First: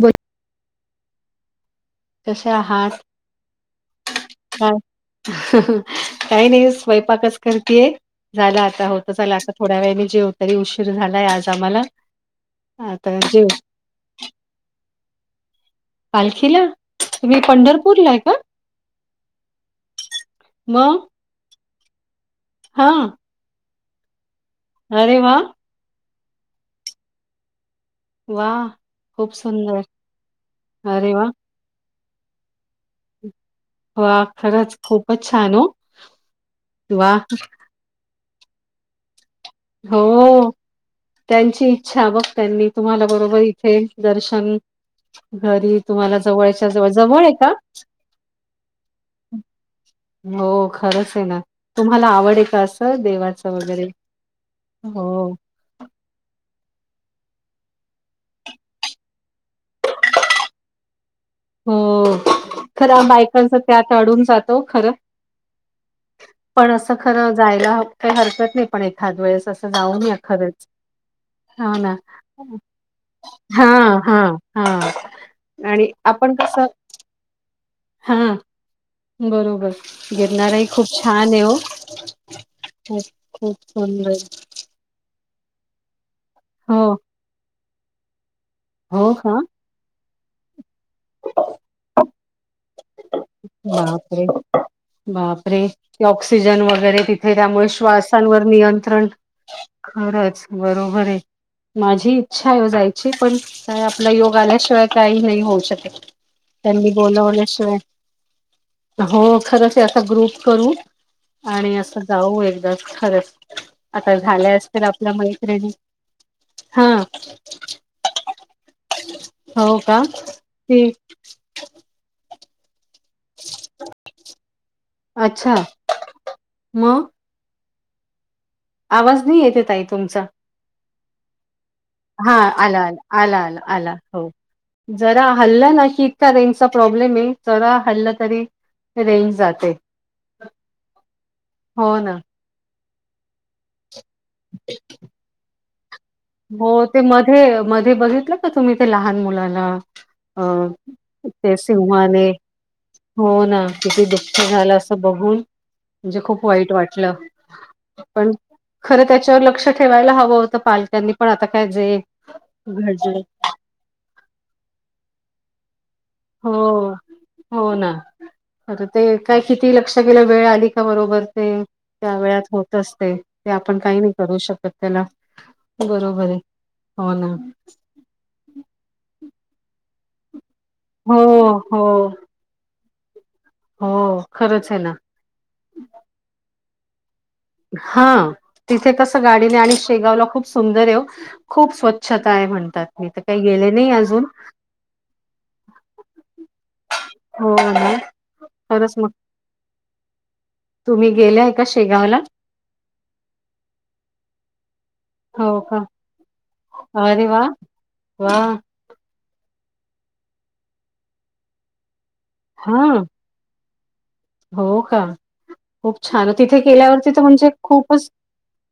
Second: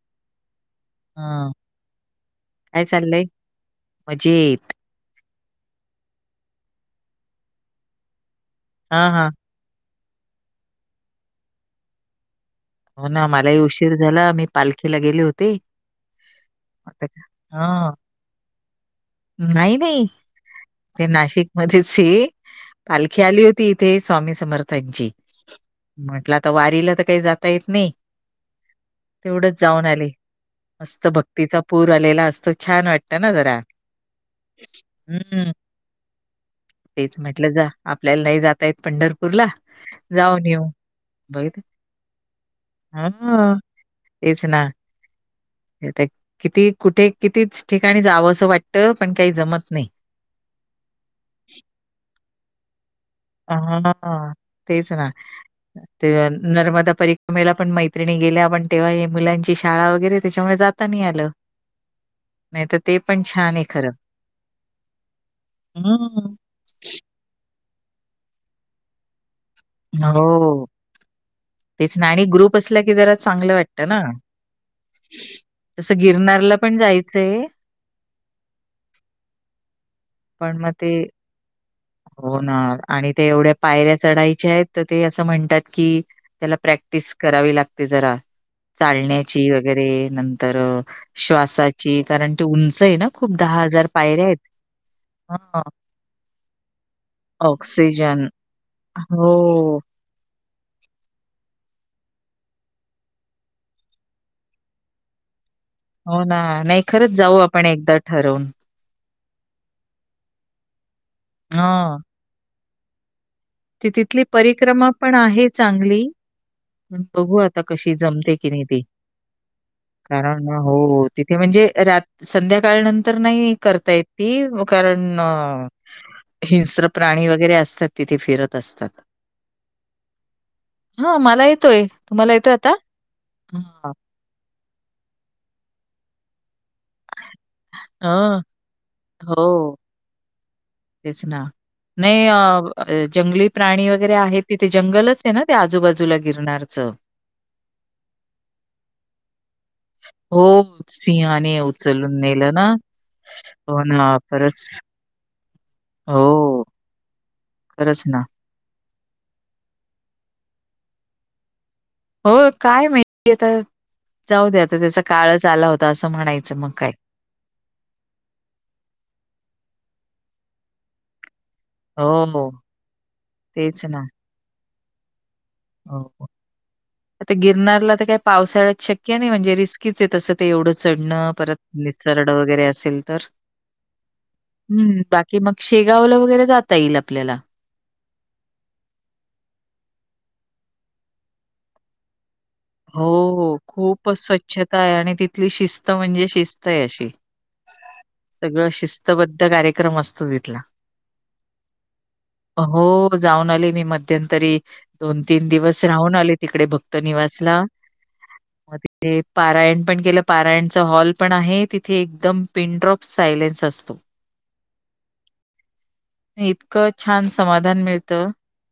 बोल. हा कसे काय आहात? चाललंय? काय मजेत काही नाही, स्वयंपाकच करतीय, झाला आता हां, होतच हां. आलं असं थोड्या वेळाने जेव तरी उशीर झालाय आज आम्हाला. हो आता ना जेव मलाही उशीर झाला, मी पालखीला गेले होते. पालखीला,, आता तुम्ही हां. पंढरपूरला आहे का? नाही, नाही मग ते नाशिक मध्येच हे हा पालखी आली हो ती इथे स्वामी समर्थांची अरे वा म्हटलं आता वारीला तर काही जाता येत नाही. वा खूप तेवढच सुंदर जाऊन आली मस्त अरे वा भक्तीचा पूर आलेला असतो, छान वाटतं ना जरा. वा खरंच खूपच हं. छान हो वा. तेच म्हटलं जा आपल्याला नाही जातयेत पंढरपूर ला. हो. त्यांची इच्छा बघ त्यांनी तुम्हाला बरोबर हां, इथे तेच दर्शन ना. घरी आता तुम्हाला जवळच्या किती जवळ, जवळ आहे का? ट पण काही जमत नाही. हो खरंच आहे ना, तुम्हाला आवड आहे का असं देवा हा ना हा तेच ना. ते नर्मदा परिक्रमेला पण मैत्रिणी गेल्या आपण तेव्हा मुलांची शाळा वगैरे त्याच्यामुळे जात ता नीही आल. हो खरं बायकांच छान आहे त्यात अडून जातो खरं. हम्म. पण असं खरं जायला काही हरकत नाही पण एखाद वेळेस असं जाऊन या हो, खरंच. हो ना तेच आणि ग्रुप असला की जरा चांगलं हा वाटतं ना. हा हा आणि तसं आपण गिरनारला कसं पण जायचंय, [inaudible] हा. बरोबर पण गिरणाराही मग खूप ते छान आहे हो. हो ना खूप आणि ते एवढ्या खूप पायऱ्या सुंदर चढायच्या ते म्हणतात की त्याला हो प्रॅक्टिस करावी लागते जरा. हो का चालण्याची वगैरे नंतर श्वासाची कारण ती उंच आहे ना. खूप दहा हजार पायऱ्या बापरे आहेत, हा. बापरे ते ऑक्सिजन वगैरे तिथे त्यामुळे ऑक्सिजन. श्वासांवर नियंत्रण हो, खरंच बरोबर आहे. माझी इच्छा आहे हो जायची पण का आपला योग आल्याशिवाय काही नाही होऊ शकेल. हो ना नाही खरंच जाऊ आपण एकदा ठरवून. हो खरंच असा ग्रुप करू आणि हां. असं जाऊ एकदाच खरंच. ती आता तिथली झाल्या असतील परिक्रमा आपल्या पण आहे मैत्रिणी. चांगली. हा बघू आता कशी जमते की नाही ते, हो का कारण ना ती हो. तिथे म्हणजे रात संध्याकाळनंतर तर नाही करता येत ती कारण अच्छा हिस्र मग प्राणी वगैरे असतात तिथ. तिथे फिरत असतात आवाज नाही येते ताई तुमचा [inaudible] हा मला ये ते, तुम्हाला हा येतोय आता? आला आला आला आला आला हो, जरा हल्ला ना की रेंजचा प्रॉब्लेम आहे जरा हाल्ल हं. तरी रेंज जाते. तेचना हो ना नाही अ, जंगली प्राणी वगैरे आहे तिथे जंगलच आहे ना ते आजूबाजूलाे हो ते मध्ये, मध्ये बघितलं का तुम्ही ते लहान मुलाला हो, अ ते सिंहाने उचलून सिंहाने नेलं ना. हो ना किती दुःख झालं अस बघून [inaudible] म्हणजे खूप हो, वाईट वाटलं खरंच [inaudible] ना. पण खरं त्याच्यावर लक्ष ठेवायला हवं होतं पालक्यांनी पण आता काय जे हो काय घडले माहिती आता जाऊ द्या आता त्याचा काळच आला होता असं हो म्हणायचं मग काय. हो ना आता ते काय किती लक्ष केेलं वेळ आली का बरोबर ते त्या वेळात हो, होत असते, ते आपण तेच काही ना. नाही करू शकत त्याला. हो, हो. बरोबर ये, हो आता ना गिरनारला तर काही पावसाळ्यात शक्य नाही म्हणजे रिस्कीच आहे तस ते एवढ चढण हो परत अस हो निसर वगरे असेल तर हो खरच ये ना कि मग शेगावला वगैरे जाता येईल आपल्याला हा तिथे कस गाडीन ये आणि शेगावला खूप सुंदर ये वो खूप स्वच्छता ये म्हणे हो खूप स्वच्छता ये आणि तिथली शिस्त म्हणजे शिस्त ये अशी हो सगळ खरंच मग शिस्तबद्ध कार्यक्रम असतो तिथला तुम्ही गेलाय का शेगावला हो जाऊन आले मी मध्यंतरी दोन तीन हो का दिवस राहून आले तिकडे भक्त अरे निवास वाह! ला वाह! ते पारायण पण केल, पारायणच हॉल पण आहे तिथे एकदम हां. पिनड्रॉप्स सायलेन्स असतो हो का खूप छान तिथे इतकं केल्यावरती तर छान म्हणजे समाधान खूपच मिळतं.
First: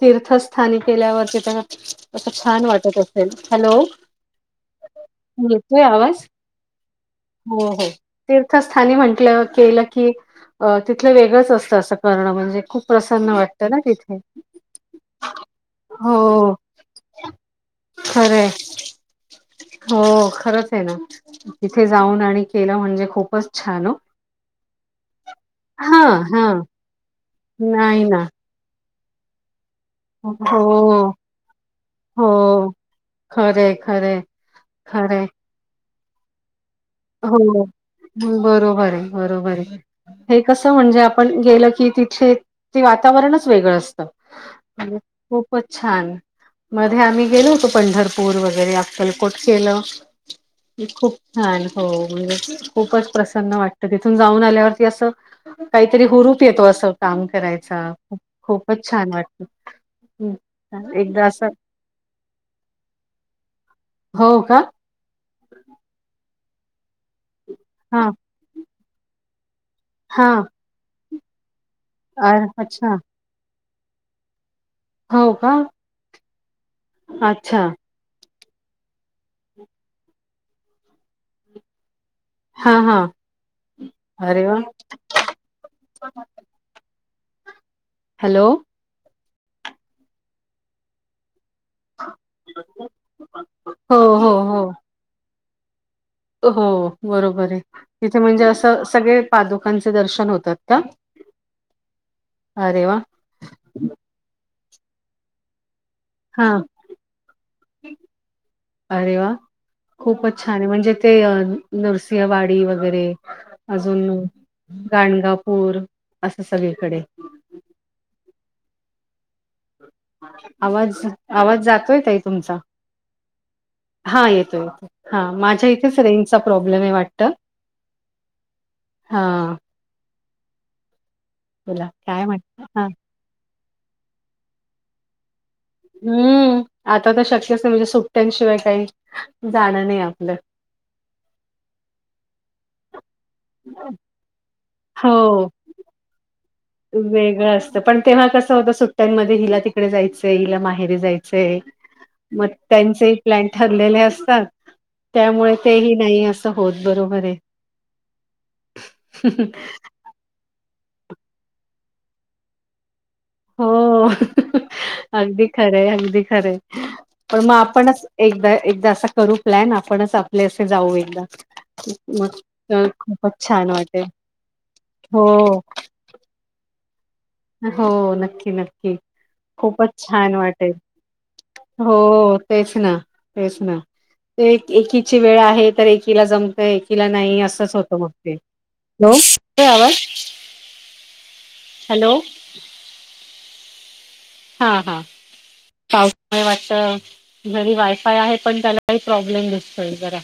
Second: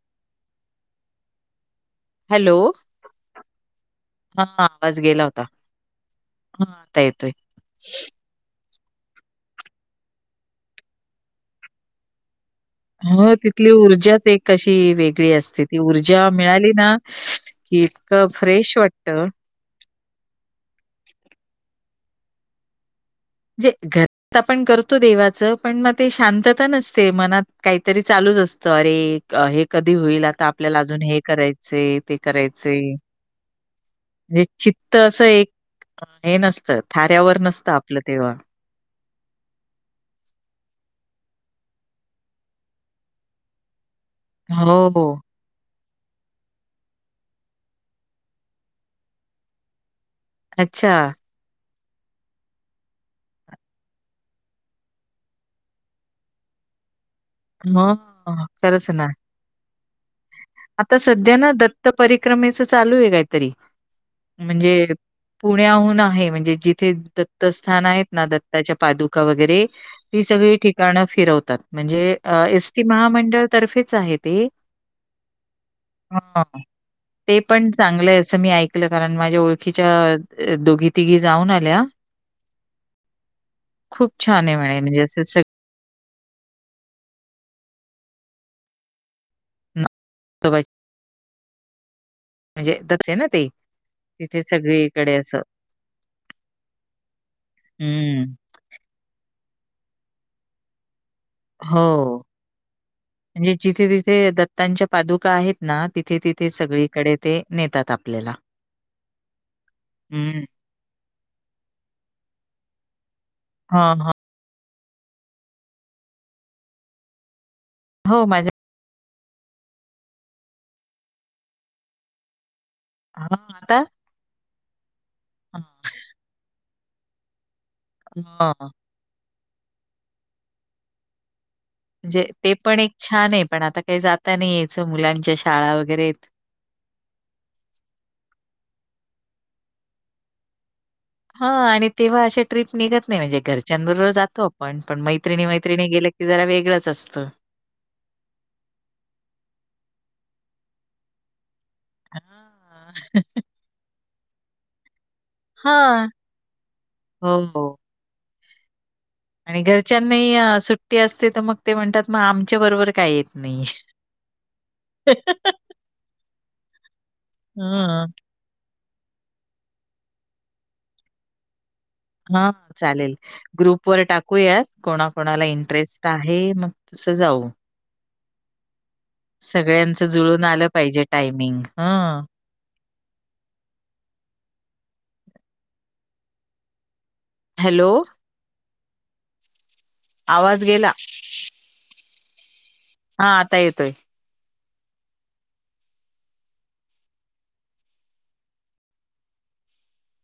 तीर्थस्थानी केल्यावरती तर अस हॅलो, छान वाटत असेल, हॅलो हां, येतोय आवाज? हा आता येतोय. हो, हो. तीर्थस्थानी म्हटल केल, की अ तिथल वेगळच असत अस करण म्हणजे खूप प्रसन्न ह वाटतं तिथली ना तिथे. ऊर्जाच एक अशी वेगळी असते ती ऊर्जा हो, मिळाली ना कि इतक खरं आहे. फ्रेश वाटत? हो खरच ये ना, तिथे जाऊन आणि केल म्हणजे खूप जे घरात आपण करतो देवाच पण मग ते हां, हां. शांतता नसते मनात काहीतरी नाही ना. चालू असत, अरे हे कधी होईल आता आपल्याला अजून हो, हे करायचय ते हो. करायचय खरं आहे, खरं आहे, म्हणजे चित्त खरं आहे. अस एक हे नसत थाऱ्यावर नसत आप ह बरोबर ये बरोबर ये हे कस म्हणजे आपण गेल की तिथे ते वातावरणच वेगळ असत. हो. खूपच छान मध्ये आम्ही गेलो होतो पंढरपूर वगैरे अक्कलकोट केल. अच्छा. खूप छान हो म्हणजे खूपच प्रसन्न वाटत, तिथून जाऊन आल्यावरती अस काहीतरी हुरूप येतो अस काम करायचा मग खूपच खरंच ना. छान वाटत. हम आता सध्या ना दत्त परिक्रमेच चालू ये कायी तरी हो का म्हणजे पुण्याहून आहे, म्हणजे जिथे दत्तस्थान आहेत हा ना दत्ताच्या पादुका वगैरे ती हा सगळी ठिकाण फिरवतात म्हणजे अ एस. टी अच्छा महामंडळतर्फेच आहे ते हव का? अ हा ते अच्छा पण चांगलय अस मी ऐक कल कारण माझ्या ओळखीच्या दोघी तिघी जाऊन आल्या. हा हा, खूप अरे छान आहे वा! म्हणे म्हणजे असं सग हॅलो [unintelligible] [unintelligible] म्हणजे तसे आहे ना ते हो हो तिथे सगळीकडे असं हो बरोबर आहे, तिथे हम्म. म्हणजे असं सगळे पादुकांचे दर्शन होतात का? हो, अरे वा! म्हणजे जिथे तिथे दत्तांच्या पादुका आहेत ना तिथे हा तिथे सगळीकडे ते नेतात आपल्याला हम्म. आणि म्हणजे ते नरसिंहवाडी वगैरे हां, अजून हां. गाणगापूर असं सगळीकडे. हो माझ्या आवाज आवाज जातोय ताई तुमचा. हां, आता हा येतो येतो हा हां, माझ्या इथे रेंचचा प्रॉब्लेम आहे वाटतं. हा हा. हा. बोला म्हणजे काय ते म्हणता? पण हा एक छान आहे पण आता काही जाता नाही यायचं मुलांच्या शाळा वगैरे आहेत. हम्म, आता तर शक्यच नाही म्हणजे सुट्टयांशिवाय काही जाणं नाही आपलं. हा आणि तेव्हा अशा ट्रीप निघत नाही म्हणजे घरच्यांबरोबर जातो आपण पण हो मैत्रिणी मै त्रिणी गेलं की जरा वेगळंच. असतं. वेगळं असतं पण तेव्हा कसं होतं सुट्ट्यांमध्ये हिला तिकडे जायचंय हिला माहेरीे जायचंय. मग हां. त्यांचे प्लॅन ठरलेले असतात हां. त्यामुळे तेही नाही असं होत बरोबर आहे. हो, हो. आणि घरच्यांनाही सुट्टी असते तर मग ते म्हणतात मग आमच्या बरोबर का येत नाही?" हो हो अगदी खरं आहे, अगदी खरं आहे. पण मग आपणचं हं, एकदा एकदा असा करू प्लॅन आपणचं आपले असे जाऊ एकदा. मग हा तर चालेल, खूपच छान ग्रुप वर वाटेल टाकूयात हो कोणाकोणाला इंटरेस् ट आहे मग तसं जाऊ. हो नक्की नक्की खूपचं सगळ्यांचं छान जुळून आलं वाटेल पाहिजे टायमिंग हो. हं. तेच ना तेच ना. ते एक एकीची वेळ आहे तर एकीला जमतंय एकीला नाही असं असंच हॅलो होतं मग ते, हॅलो येतोय आवाज. आवाज गेला. हॅलो. हा आता येतोय. हा हा. पाऊस आहे वाटतं, घरी वायफाय आहे पण त्याला काही प्रॉब्लेम दिसतोय जरा.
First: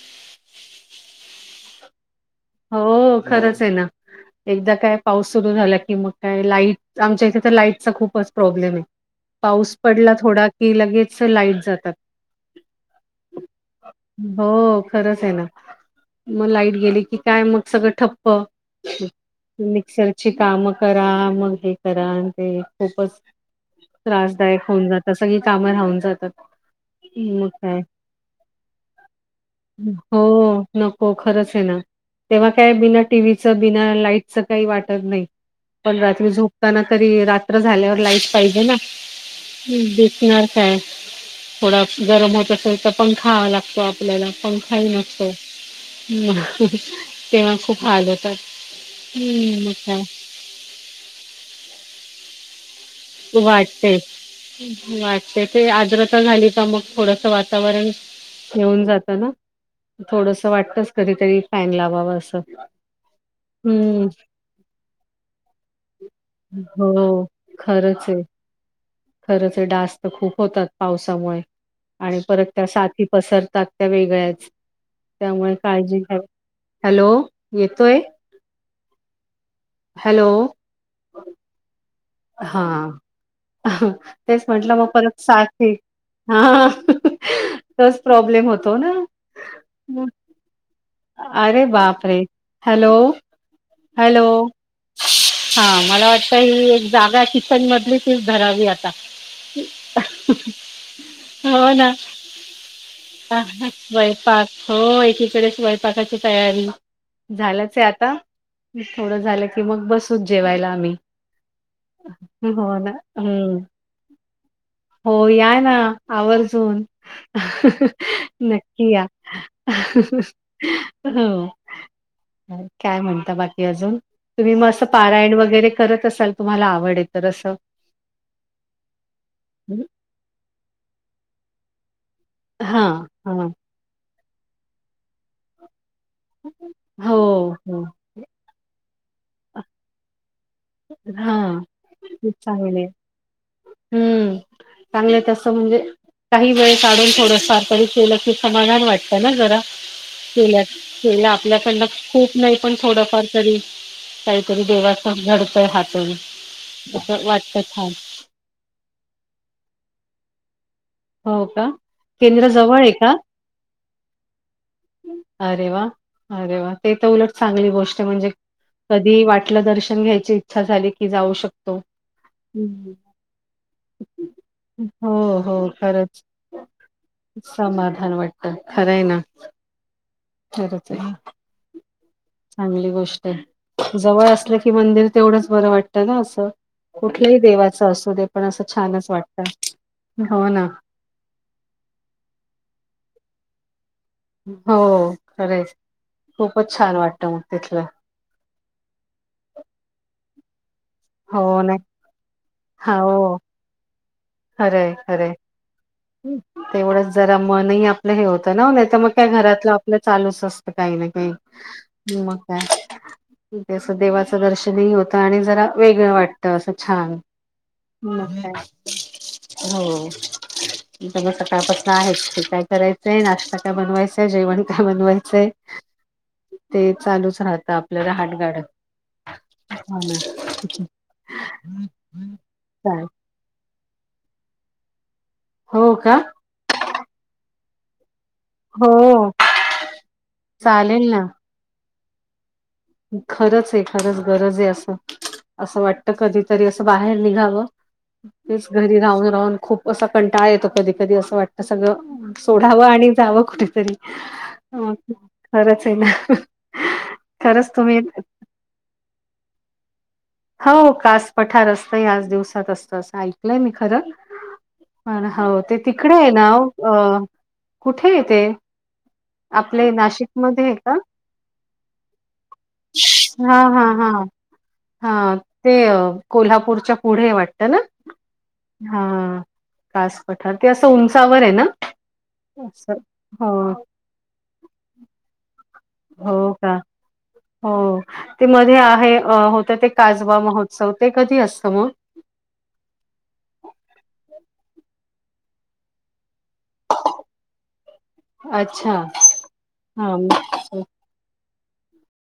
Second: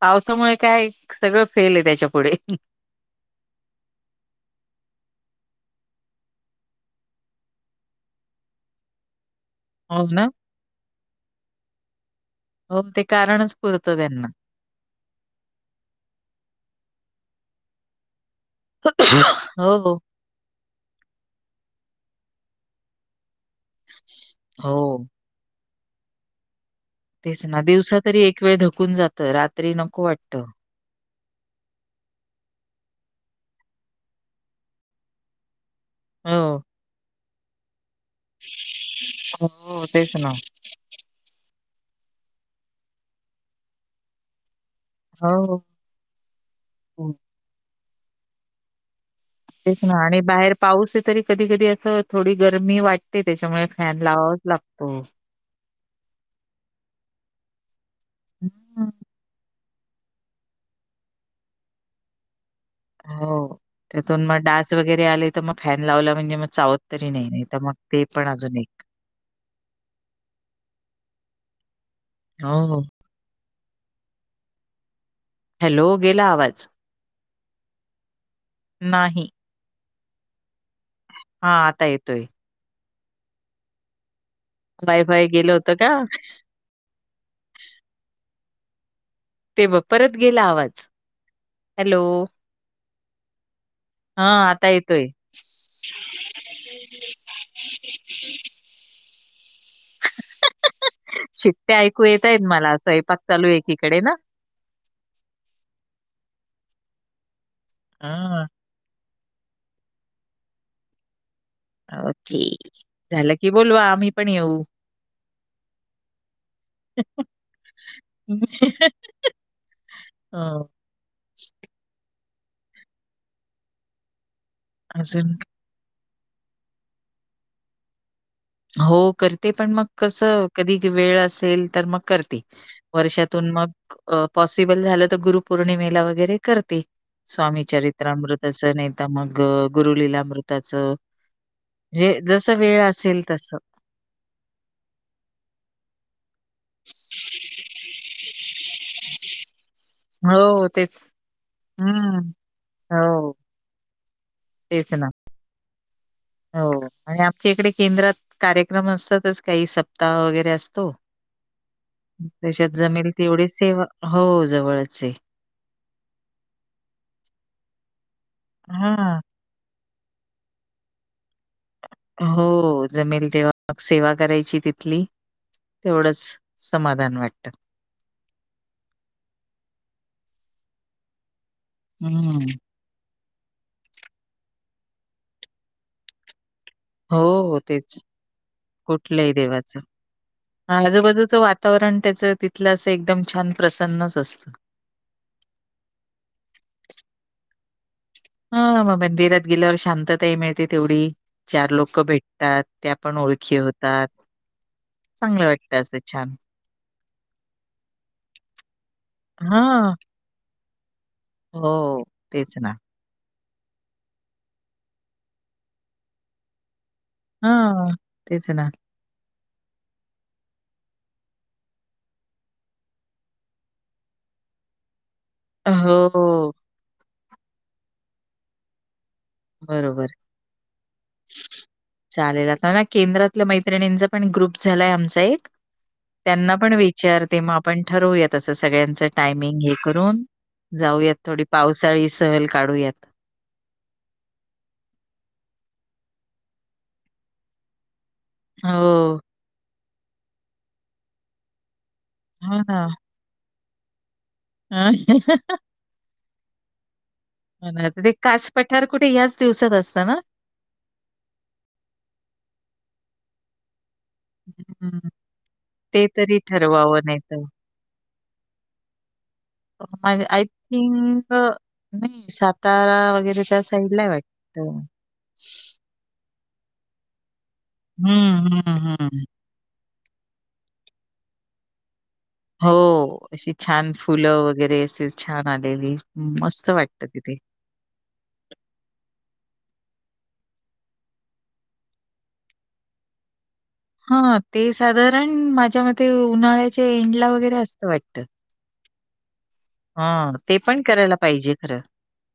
पावसामुळे काय सगळं फेल आहे त्याच्यापुढे. हो खरंच आहे ना. एकदा काय पाऊस सुरू झाला की मग काय लाईट आमच्या इथे तर लाईटचा खूपच प्रॉब्लेम आहे. पाऊस हो पडला ना थोडा की लगेच लाईट जातात. हो ते कारणच पुरतं त्यांना. हो खरंच आहे ना, मग लाईट गेली की काय मग सगळं ठप्प. हो हो मिक्सरची कामं करा मग हे करा आणि ते खूपच त्रासदायक होऊन हो जातात सगळी कामं राहून जातात. तेच मग ना काय दिवसा तरी एक वेळ धकून जात रात्री नको वाटतं. हो नको खरंच आहे ना तेव्हा काय बिना टी व्ही चं बिना लाईटच काही वाटत नाही. पण रात्री हो झोपताना तरी रात्र झाल्यावर लाईट पाहिजे ना हो तेच ना दिसणार काय, थोडा गरम होत असेल तर पंखा हवा लागतो आपल्याला पंखाही नसतो. हो. हो, तेव्हा खूप हाल होतात. हम्म मग तेच ना काय आणि बाहेर पाऊस आहे तरी कधी कधी असं थोडी गरमी वाटते त्याच्यामुळे वाटते फॅन लावा. वाटते ते आजर तर झाली का मग थोडस वातावरण येऊन हम्म. जात ना थोडस वाटतस कधीतरी फॅन लावावं असं. हो हम्म त्यातून मग डास वगैरे आले तर मग फॅन लावला म्हणजे मग चावत तरी हो नाही नाही तर मग ते पण अजून एक खरच डस्त खूप होतात पावसामुळे आणि परत त्या हो. साथी पसरतात त्या वेगळ्याच त्यामुळे हॅलो काळजी घ्या गेला आवाज? हॅलो येतोय. नाही. हॅलो. हा आता येतोय. हा. तेच म्हंटलं मग परत वाय-फाय गेलं साथ होतं का? हा तच प्रॉब्लेम होतो ना. ते बघ मग परत गेला आवाज. अरे हॅलो. बाप रे हॅलो. हॅलो हां, आता येतोय. हा मला वाट काही एक जागा किचन मधली तच धरावी आता हो शिट्ट्या ना ऐकू येतायेत मला. स्वयंपाक चालू आहे एकीकडे ना. स्वयंपाक. हो एकीकडे स्वयंपाकाची तयारी झाल्याच आहे आता हां. थोडं झालं की मग बसच जेवायला आम्ही. हो हो ना झालं की हम्म बोलवा आम्ही पण येऊ. हो या ना आवर्जून नक्की या. हो. अ. हो काय म्हणता बाकी अजून तुम्ही मस्त. अजून पारायण वगैरे करत असाल तुम्हाला आवड तर असं. हो करते पण मग कसं कधी वेळ असेल तर मग करते. हां हां वर्षातून मग पॉसिबल झालं तर गुरु पौर्णिमेला वगैरे करते हो हो स्वामीचरित्र. त्रामृत असं नाहीता मग गुरुलीलामृत. त्याच हां हेे खूप जस वेळ चांगले असेल तस हम्म चांगलं तसं म्हणजे काही वेळ काढून थोड सार पडी. केलं की समाधान वाटतं ना जरा. केल्या हो, तेच. केल्या आपल्याकडन हं. खूप नाही पण थोडंफार हो, तरी काहीतरी तेच देवास ना. घडतय हातून हो आणि असं आमच्या इकडे वाटत हान केंद्रात कार्यक्रम असतातच काही सप्ताह वगैरे असतो. हो का केंद्र त्याच्यात जवळ आहे जमेल का तेवढी सेवा हो जवळचे. अरे वा अरे वा ते तर उलट चांगली गोष्ट आहे म्हणजे हां. कधी वाट आपलं दर्शन घ्यायची इच्छा झाली की जाऊ शकते. हो जमेल तेव्हा मग सेवा करायची तिथली. हो हो खरंच तेवढंच समाधान वाटतं. समाधान वाटतं खरं आहे ना. खरंच आहे. हम्म. चांगली गोष्ट आहे जवळ असलं की मंदिर तेवढंच बरं वाटत ना असं. हो कुठल्याही हो देवाचं तेच असू दे पण असं छानच कुठल्याही वाटत देवाचं. हो ना. आजूबाजूचं वा वातावरण त्याचं तिथलं असं एकदम छान प्रसन्नच अस हो खरंय, खूपच छान वाटतं मग तिथलं. हा मग मंदिरात गेल्यावर शांतताही मिळते तेवढी, हो चार नाही लोकं भेटतात, त्या हा पण हो ओळखी होतात. खरंय खरंय. चांगलं वाटतं, असं छान. तेवढंच जरा मनही आपलं हे होतं ना, नाही तर मग काय हा घरातलं आपलं चालूच असतं काही ना काही, हो मग तेच काय ना ते असं देवाचं दर्शनही होतं आणि जरा वेगळं वाटत असं छान. हा तेच ना [unintelligible] हो. नाहीतर म सकाळपासनं आहेच ते काय करायचंय, नाश्ता काय बनवायचंय, जेवण काय बनवायचंय, अ हो... ते चालूच राहतं, आपलं रहाट गाडं बरोबर चालेल आता ना चालेल केंद्रातल्या मै त्रिणींचा पण ग्रुप झालाय आमचा एक, हो, का.. त्यांना पण विचारते, मग आपण ठरवूयात. तसं हो सगळ्यांचं टायमिंग हे करून, चालेल जाऊयात थोडी पावसाळी सहल काढूयात. खरच ए खरंच गरज आहे असं, असं वाटत कधीतरी असं बाहेर निघावं. तेच घरी हो. राहून-राहून खूप असा कंटाळा येतो कधी-कधी असं वाट सगळं हो सोडावं ना. आणि जावं कुठतरी, खरंच आहे ना. खरंच तुम्ही नाहीतर ते कास पठार कुठे याच दिवसात असतं ना? हो कास पठार असतं, ह्याच दिवसात असतं, असं ऐकलंय मी खरं. हं. पण हो ते तिकडे आहे तरी ना ओ, ठरवावं अ कुठेय ते? आपले माझ्या आय नाशिकमध्ये आहे का थिंक नाही सातारा वगैरे त्या साईडला हय वाटतं. हा ते कोल्हापूरच्या पुढेय वाटतं ना? हं, हं, हं. हां... कास पठार ते असं उंचावर ये ना? हो असं हो, अशी छान फुलं वगैरे, असे छान आलेली हो मस्त का? वाटतं तिथे. हो ते मध्ये आहे होतं ते काजवा महोत्सव ते कधी असतं मग? हा ते साधारण माझ्या मते, उन्हाळ्याच्या एंड ला वगैरे असतं वाटतं. अच्छा.. हा ते हां. पण करायला पाहिजे खरं,